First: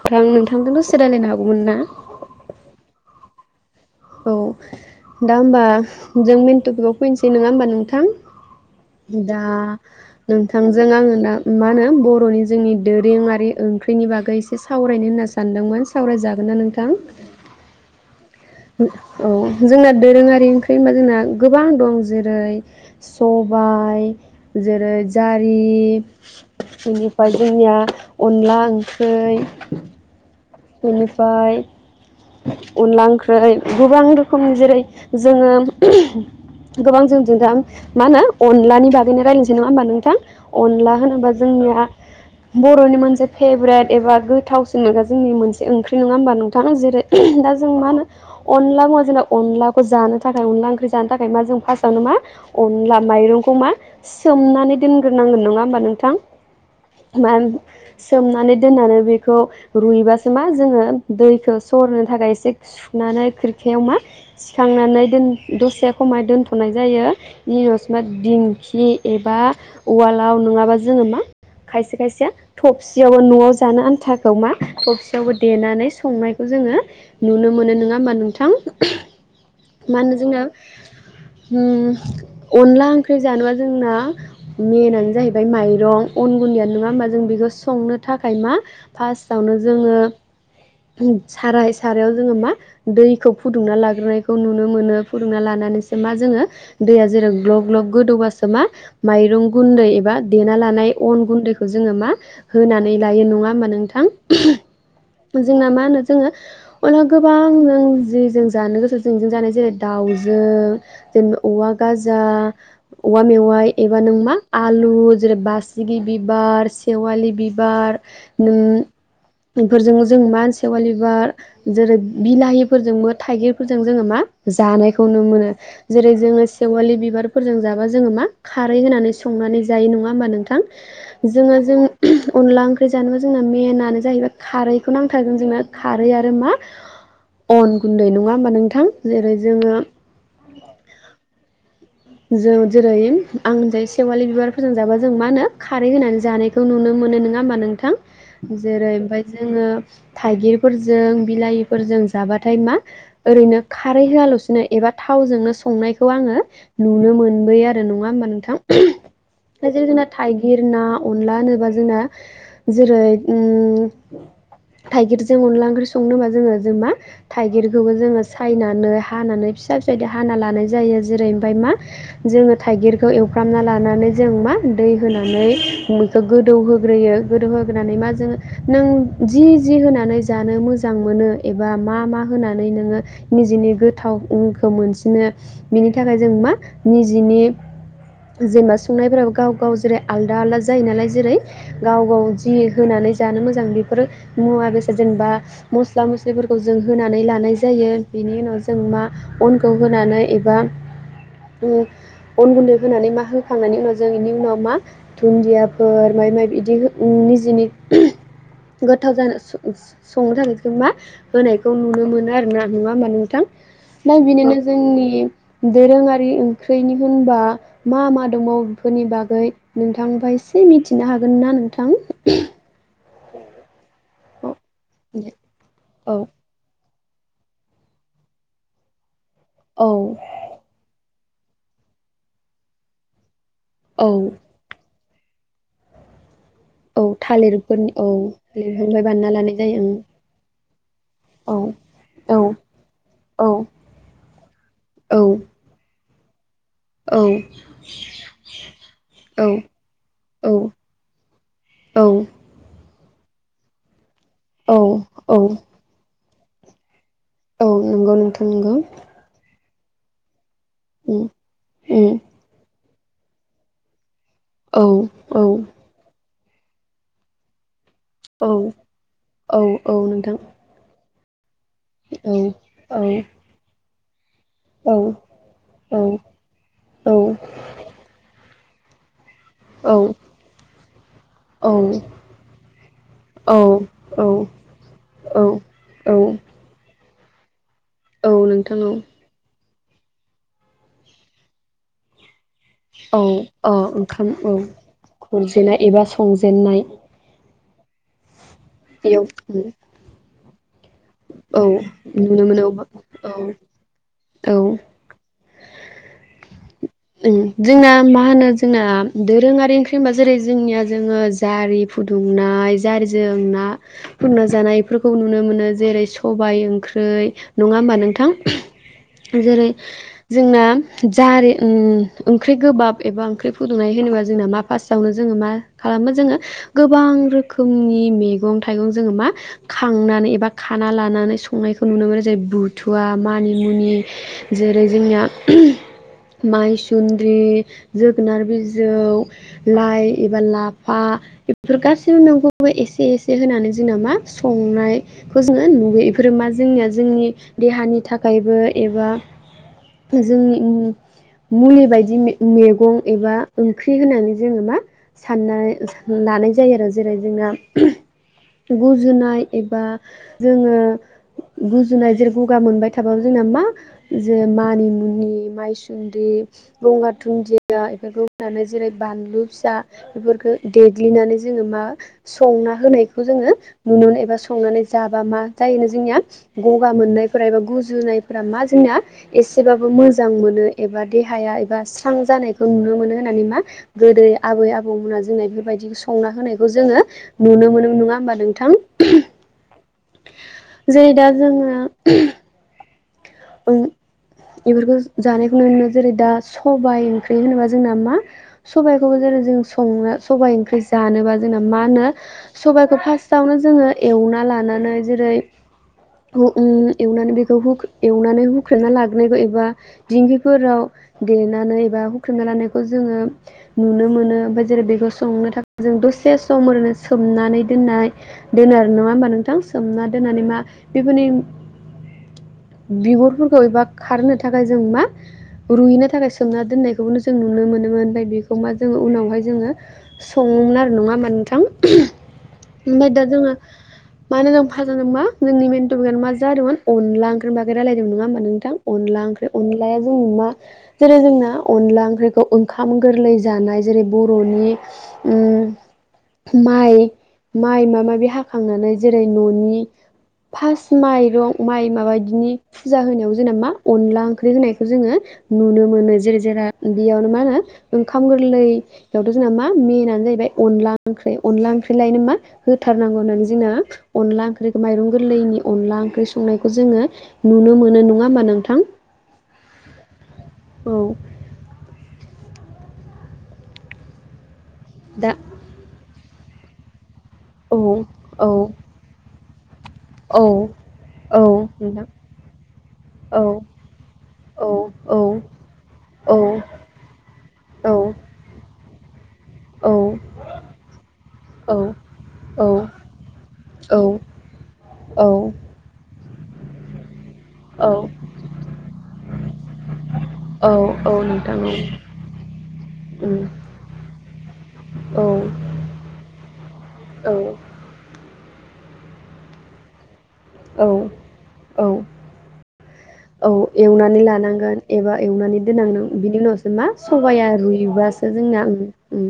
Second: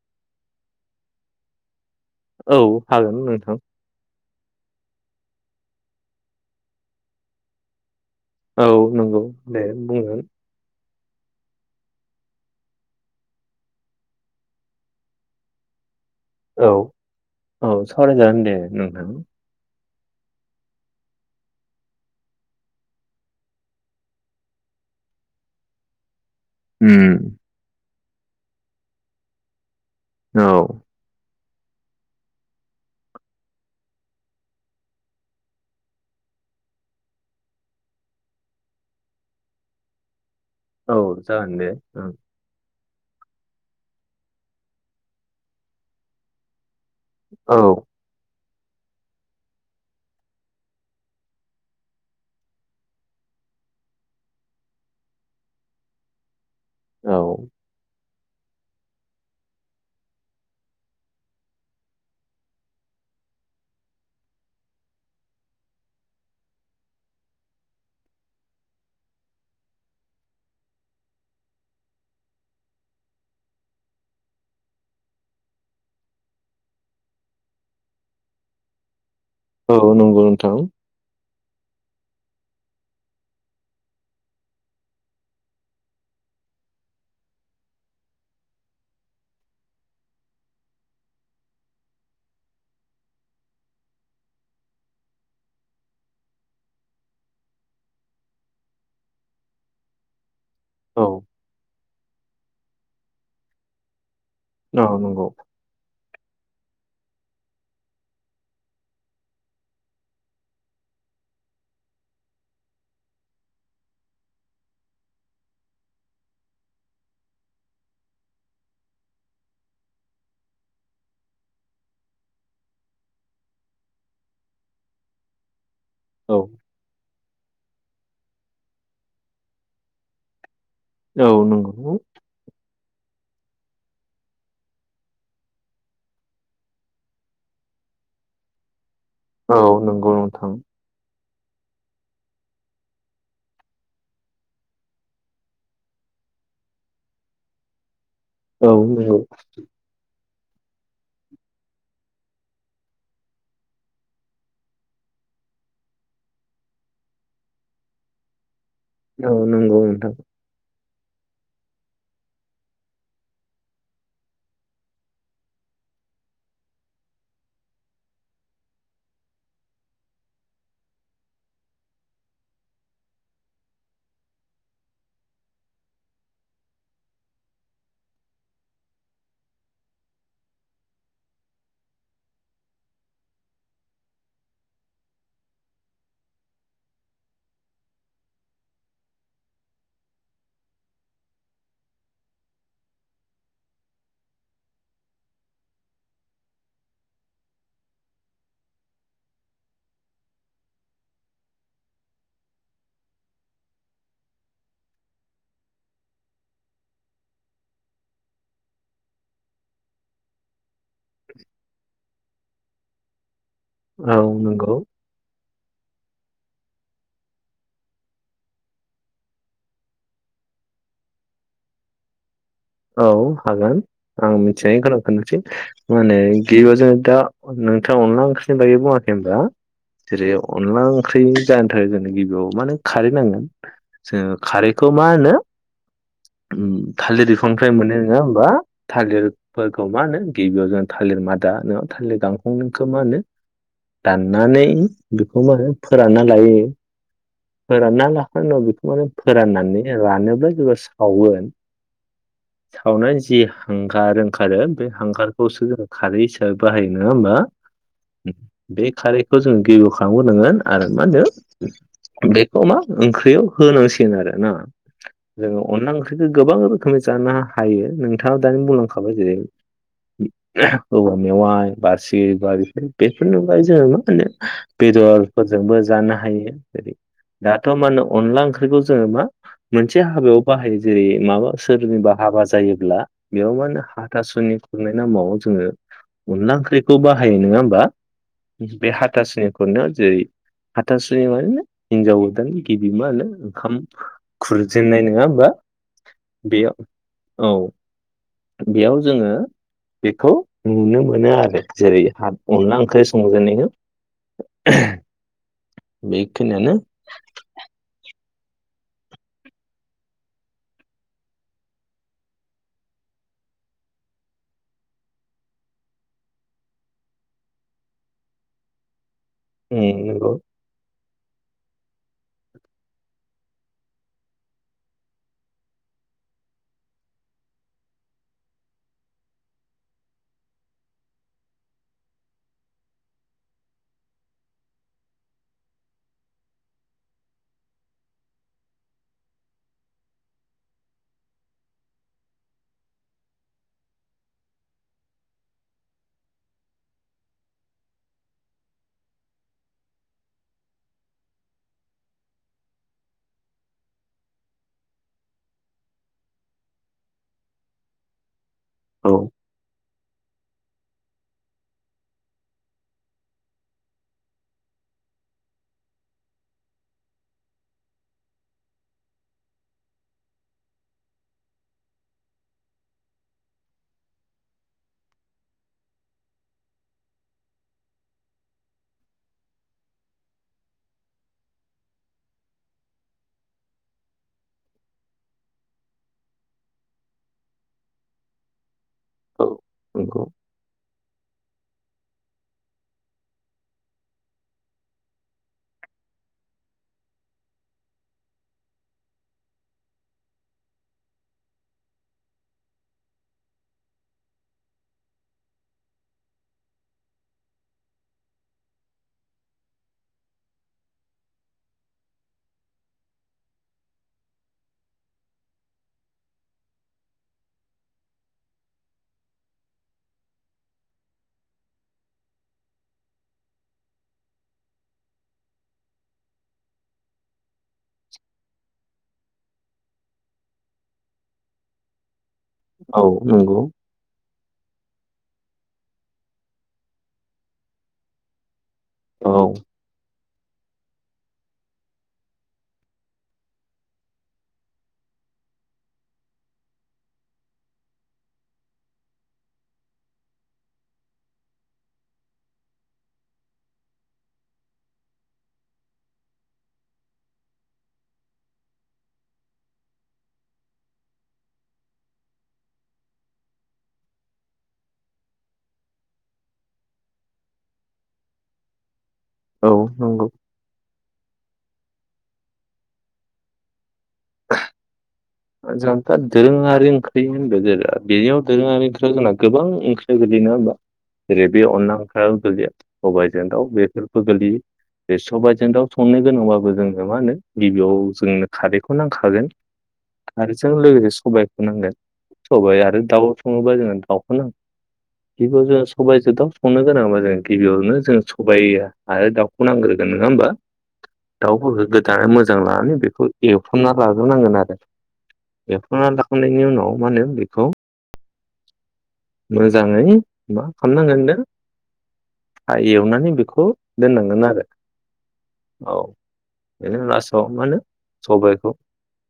ओमफ्राय आं नोंथांजों दसे रायलायनो हाबावगोन ना? औ हागोन नोंथां। औ दा होमबा जों मेन टपिकआव फैनोसै नङा होमबा नोंथां। औ नंगौ दा दे बुंगोन नोंथांजों आङो‌ दा मा होनो बर'नि जोंनि दोरोङारि ओंख्रिनि बागै एसे सावरायनो होनना सानदोंमोन। सावरायजागोन ना औ नोंथां औ सावरायजागोन दे। नोंथां औ। जोंना दोरोङारि ओंख्रि होनबा जोंना गोबां दं। जेरै सबाइ जेरै जारि उम बिनिफाय जोंनिया अनला ओंख्रै औ बेनिफ्राय अनला ओंख्रै। गोबां रोखोमनि जेरै जोङो गोबां जों जो दा माहोनो अनलानि बागैनो रायलायसै नङा होमबा नोंथां। अनला औ होनोबा जागोन दे जोंनिया ओं ब र'नि मोनसे फेभरेट एबा गोथावसिन मोनग्रा जोंनि मोनसे ओंख्रि नङा होमबा नोंथां। जेरै दा औ जों मा होनो अनला मुङा जोंना अनलाखौ जानो थाखाय अनला ओंख्रि जानो थाखाय मा जों फार्स्टआवनो मा अनला माइरंखौ मा सोमनानै दोनग्रोनांगोन नङा होमबा नोंथां। औ मान सोमनानै दोननानै बेखौ रुइबासो मा जोङो दैखो सरनो थाखाय एसे सुनानै खोरखायाव मा सिखांनानै दोन दसे खमाय दोन्थ'नाय जायो बिनि उनावसो मा दिंखि एबा उवालाव नङाबा जोङो मा खायसे खायसे थबसियावबो न'आव जानो आन्थाखौ मा थबसियावबो देनानै संनाय खौ जोङो नुनो मोनो नोङा होमबा नोंथां? औ मा होनो नोंगौ जोंना नोंथां। अनला ओंख्रि जानोबा जोंना मेनआनो जाहैबाय माइरं अन गुन्दैयानो नङा होमबा जों बेखौ संनो थाखाय मा फार्स्टआवनो जोङो साराय सारायाव जोङो मा दैखौ फुदुंना लाग्रोनायखौ नुनो मोनो फुदुंना लानानैसो मा जोङो दैया जेराव ग्लब ग्लब गोदौबासो मा माइरं गुन्दै एबा देना लानाय औ अन गुन्दैखौ जोङो मा होनानै लायो नङा होमबा नोंथां? औ नोंगौ जोंना मा होनो जोङो अनलाखो गोबां जों जेजों जानो गोसो [unintelligible] दाउजों औवा‌ गांजा, औवा मेवाइ एबा नों मा आलु जेरै बासिगि बिबार सेवालि बिबार बेफोरजों जों मा सेवालि बिबार जेरै बिलाहिफोरजोंबो थाइगिरफोरजों जोङो मा जानायखौ नुनो मोनो। जेरै औ जोङो सेवालि बिबारफोरजों फोरजों जाबा जोङो मा खारै होनानै संनानै जायो नङा होमबा नोंथां? औ जोङो जों नंगौ अनला ओंख्रि जानो जोंना मेन आनो जाहैबाय खारैखौ नांथारगो गोन जोंनो खारै आरो मा अन गुन्दै नङा होमबा नोंथां? जेरै जोङो औ नंगौ नोंथां जों जेरै आं जाय सेवालि बिबारफोरोजों जाबा जों मा होनो खारै होनानै जानायखौ नुनो मोनो नङा होमबा नोंथां? औ जेरै नंगौ ओमफाय जोङो थाइगिरफोरजों बिलाहिफोरजों जाबाथाय मा ओरैनो खारै होआलसिनो एबा थावजोंनो संनायखौ आङो नुनो मोनबोयो आरो नङा होमबा नोंथां? औ दा नंगौ जेरै जोंना नोंथां थाइगिर ना अनला होनोबा जोंना जेरै उम थाइगिरजों अनला ओंख्रि संनोबा जोङो जों मा थाइगिरखौबो जोङो सायनानै हानानै फिसा फिसा इदि हाना लानाय जायो जेरै मा जोङो थाइगिरखौ एवफ्रामना लानानै जों मा दै होनानै बेखौ गोदौ होग्रोयो गोदौ होग्रोनानै मा जों नों जि जि होनानै जानो मोजां मोनो एबा मा मा होनानै नोङो निजेनि गोथावखौ मोनसिनो बिनि थाखाय जों मा निजेनि जेनेबा संनायफोराबो गाव गाव जेरै आलदा आलादा जायो नालाय जेरै गाव गाव जि होनानै जानो मोजां बेफोर मुवा बेसाद जेनेबा मस्ला मस्लिफोरखौ जों होनानै लानाय जायो बेनि उनाव जों मा अनखौ होनानै एबा ओ अन गुन्दै होनानै मा होखांनायनि उनाव जों बेनि उनाव मा दुन्दियाफोर माइ माइ बिदि निजेनि गोथाव जानो संनो थाखाय जों मा होनायखौ नुनो मोनो आरो ना नङा होमबा नोंथां? दा औ बिनिनो नंगौ जोंनि दोरोङारि ओंख्रिनि होनबा मा मा दमाव बिफोरनि बागै नोंथांफाय एसे मिथिनो हागोन ना नोंथां? औ हागोन। आं मिथिनाय [unintelligible] औ दा नोंथाङा अनला ओंख्रिनि बागै बुङाखै खै होमबा औ जेरै अनला ओंख्रि जानो थाखय जोंनो गिबियाव मा होनो खारै नांगोन औ जों खारैखौ मा होनो औ थालिर ओमफ्राय थालिरफोरनि मोनो औ नङा होमबा थालिरनिफ्राय बानायना लानाय जायो थालिरफोरखौ मा होनो गिबियाव जों थालिर मादा ओं थालिर औ गांखंखौ मा होनो औ दाननानै औ बेखौ मा होनो फोरानना लायो औ फोरानना लाखांनायनि उनाव बेखौ माने औ फोराननानै रानोब्ला औ जोंङो सावो सावनानै जि हांगार आरो औ बे औ हांगारखौसो जों खारै ओ बाहायो नङा होमबा औ नंगौ नोंथां नंगौ बे खारैखौ जों गिय [unintelligible] नोंङो आरो मा होन्दो? उम उम बेखौ मा ओंख्रियाव होनांसिगोन आरो ना औ औ जोंङो अनला ओंख्रि गोबां रोखोमै जानो हायो नोंथाङा औ दानि बुंलांखाबाय जेरै औ औ नोंथां औवामेवाइ बारसि औ बारिफोर औ बेफोरनि अनगायै जोंङो मा [unintelligible] औ बेदरफोरजोंबो जानो हायो दाथ' मा होनो अनला ओंख्रिखौ जोंङो मा औ मोनसे हाबायाव बाहायो जेरै माबा औ औ सोरनिबा हाबा जायोब्ला बेयाव औ मा होनो औ हाथासुनि खुरनाय नामाव औ जोंङो औ अनला ओंख्रिखौ बाहाय हायो नङा होमबा? औ नोंथां बे औ हाथासुनिखौ फोरनो जेरै हाथासुनि माने हिन्जाव [unintelligible] गिबि मा औ होनो अ ओंखाम ओंखाम औ खुरजेननाय नङा होमबा खुरजेना एबा बेयाव संजेननाय औ बेयाव जोंङो बेखौ नुनो औ मोनोआरो जेरै ह नुनो मोनो अनला ओंख्रि औ संजेननायखौ औ बे माने जोंना मा होनो जोंना दोरोङारि ओंख्रि होनबा जेरै जोंनिया जोंङो जारि फुदुंनाय जारिजों ना फुदुंना जानायफोरखौ नुनो मोनो जेरै सबाय ओंख्रि नङा होमबा नोंथां? जेरै उम नंगौ जोंना जारि ओम ओंख्रि गोबाब एबा ओंख्रि फुदुंनाय होनोबा जोंना मा फार्स्टआवनो जोंङो मा खालामो जोंङो गोबां रोखोमनि मैगं थाइगं जोंङो मा खांनानै एबा खाना लानानै संनायखौ नुनो मोनो जेरै बुथुवा मानिमुनि जेरै जोंना माइसुन्द्रि जोगोनार बिजौ लाइ एबा लाफा बेफोर गासैबो मैगंखौबो एसे एसे होनानै जोंना मा संनायखौ जोंङो नुयो बेफोरो मा जोंनिया जोंनि देहानि थाखायबो एबा जोंनि उम मुलि बायदि मे-मैगं एबा ओंख्रि होननानै जोङो मा साननानै लानाय जायो आरो जेरै जोंना औ गुजुनाय एबा जोङो गुजुनाय जेरै गगा मोनबाय थाबाबो जोंना मा जे मानिमुनि माइसुुन [unintelligible] गंगार दुन्दिया बेफोरखौ होनानै जेरै बानलु फिसा बेफोरखौ देग्लिनानै जोङो मा संना होनायखौ जोङो नुयो एबा संनानै जाबा मा जायोनो जोंनिया गगा मोननायफोरा एबा गुजुनायफोरा मा जोंनिया एसेबाबो मोजां मोनो। एबा देहाया एबा स्रां जानायखौ नुनो मोनो होननानै मा गोदो आबै आबौमोना जोंना बेफोरबायदि संना होनायखौ जोङो नुनो मोनो, नङा होमबा नोंथां? औ नंगौ जेरै दा जोङो [unintelligible] ओं इफोरखौ जानायखौ नुनो मोनो जेरै दा सबाय ओंख्रि होनोबा जोंना मा सबायखौबो जेरै जों संनो सबाय ओंख्रि जानोबा जोंना मा होनो सबायखौ फार्स्टआवनो जोङो एवना लानानै जेरै ओ उम एवनानै बेखौ हुगु एवनानै हुख्रेबना लाग्रोनायखौ एबा दिंखिफोराव देनानै एबा हुख्रेबना लानायखौ जोङो नुनो मोनो ओमफ्राय जेरै बेखौ संनो थाखाय जों दसे सम ओरैनो सोमनानै दोननाय दोनोआरो, नङा होमबा नोंथां? सोमना दोननानै मा बेफोरनि बिगुरफोरखौ एबा खारनो थाखाय जों मा रुयैनो थाखाय सोमना दोननायखौबो जों नुनो मोनो नों होनबाय बेखौ मा जो उनाव बेावहाय जोङो सङोमोन आरो नङा होमबा नोंथां औ ओमफ्राय दा जोङो नंगौ मानो नों [unintelligible] जादों मा जोंनि मेन टपिकआ मा जादोंमोन अनला ओं [unintelligible] बागै रायलायदोंमोन नङा होमबा नोंथां? अनला औ ओंख्रि अनलाया जोंनि मा जेरै जोंना अनला ओंख्रिखौ ओंखाम गोरलै जानाय जेरै बरनि म माइ-माइ माबा माबि हाखांनानै जेरै ननि फार्स्ट माइरं माइ माबा बिनि फुजा होनायाव जोंना मा अनला ओंख्रि होनायखौ जोङो नुनो मोनो जेरै जेरा बेयावनो मा होनो ओंखाम गोरलैयावथ' जों मा मेनानो जाहैबाय अनला ओंख्रि अनला ओंख्रि लायनो मा होथारनांगौ होननानै जोंना अनला ओंख्रिखौ माइरं गोरलैनि अनला ओंख्रि संनायखौ जोङो नुनो मोनो नङा होमबा नोंथां? औ नंगौ औ दा [unintelligible] दोरोंआरि [unintelligible] बे होनदो औ देरा बेनियाव औ दोरोंयारिफ्रा जोंनाव गोबां ओं [unintelligible] औ नङा होमबा औ जेरै बे अनला नोंथां ओंख्रियाल गोलैया औ सबायजों दाव बेफोरखौ गोलैयो औ औ बे सबायजों दाव संनो गोनांबाबो जोंनो मा होनो औ गिबियाव जोंनो खारै खौ नांखागोन खारजों लोगोसे सबायखौ नांगोन सबाय आरो दाउ सङोबा जोङो दाउखौ नांगोन औ बेखौ जोङो सबायजों [unintelligible] गिबियावनो औ जों सबाइ आरो दाउखौ नांग्रोगोन नङा होमबा? औ नोंथां औ दाउफोरखौ गोदानननै मोजां लानानै बेखौ उम एवफ्रामना लाग्रोनांगोन आरो औ एवफ्रामना लाखांनायनि उनाव माने औ बेखौ मोजाङै मा औ खालामनांगोननो होनदों औ औ एवनानै लानांगोन एबा एवनानै औ दोनांनांगोन बिनि उनावसो मा बेनि उनाव सबाया लास्टाव मा होनो रुइबासो जोंना सबाइखौ ओ ओं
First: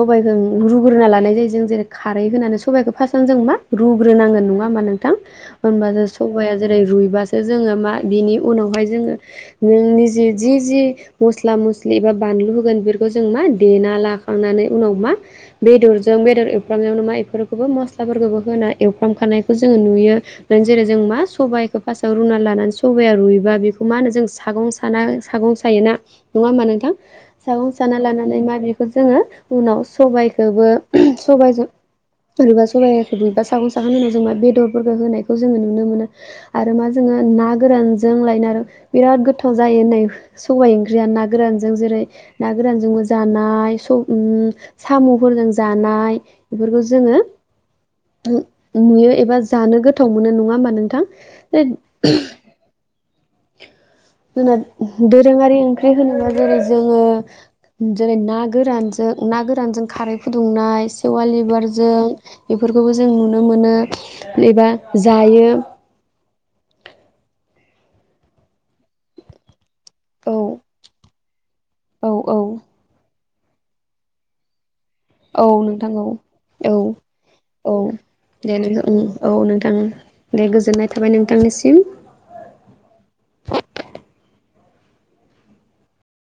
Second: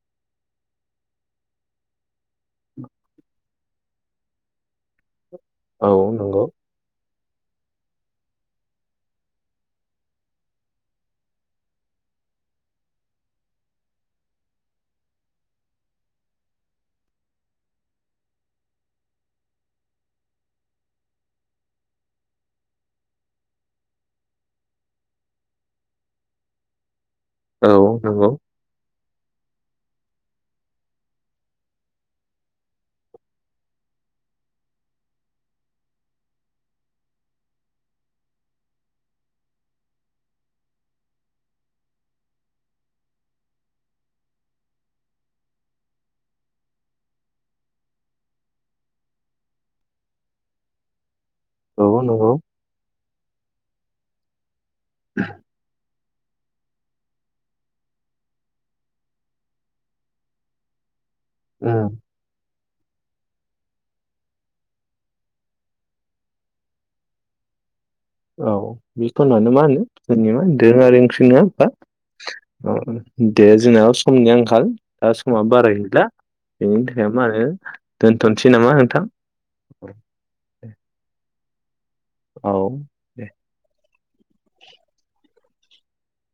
सबाइखौ रुग्रोना लानाय जायो जों जेरै खारै होनानै सबाइखौ फारसत आवनो जों मा रुग्रोनांगोन नङा होमबा नोंथां औ होनबाथ नंगौ सबाइाया जेरै रुइ जोंओ मा बिनि उनावहाय जोंओ नों निजेल जि जि मसला मसलि बानलु होगोन बेफोरखौ जों मा देना लाखांनानै उनाव मा बेदरजों बेदर एवफ्रामनायावनो मा बेफोरखौ मसलाफोरखौ होना एवफ्रामखानायखौ जो नुयो जेरै जों मा सबाय फार्स्टआव रुना लानानै सबाया रुयोबा बेखौ मा होनो जों सागं सा सागं सायोना नङा होमबा नोंथां सागं औ साना नंगौ लानानै मा बेखौ जोङो उनाव सबायखौबो सबायजों रुबा सबाइखौ रुइबा सागं सागोन होनाव जों मा बेदरफोरखौ होनायखौ जोङो नुनो मोनो आरो मा जोङो ना गोरानजों लायना बिराद गोथाव जायो होननाय सबायाइ ओंख्रिया ना गोरानजों जेरै ना गोरानजोंबो जानाय ओ साम'फोरजों जानाय बेफोरखौ जोङो नुयो एबा जानो गोथाव मोनो नङा होमबा नोंथां औ नंगौ [unintelligible] दोरोङारि ओंख्रि होन जरै जोङो जेरै ना गोरानजों ना गोरानजों खारै फुदुंनाय खेवालि उम बारजों बेफोरखौबो जों नुनो मोनो एबा जायो औ बेथनानो मा होनो जोंनि औ मा दोरोंआरि ओंख्रि नङा ‌ होनबा औ औ अ दे जोंनाबो समनि आंखाल दा समा औ बारा नोंथां औ गैला औ बेनि थाखाय मा होनो औ दोनथ'नोसै दे नामा न नोंथां? औ नोंथां दे गोजोननाय थाबाय नोंथांनि सिम सिम औ दे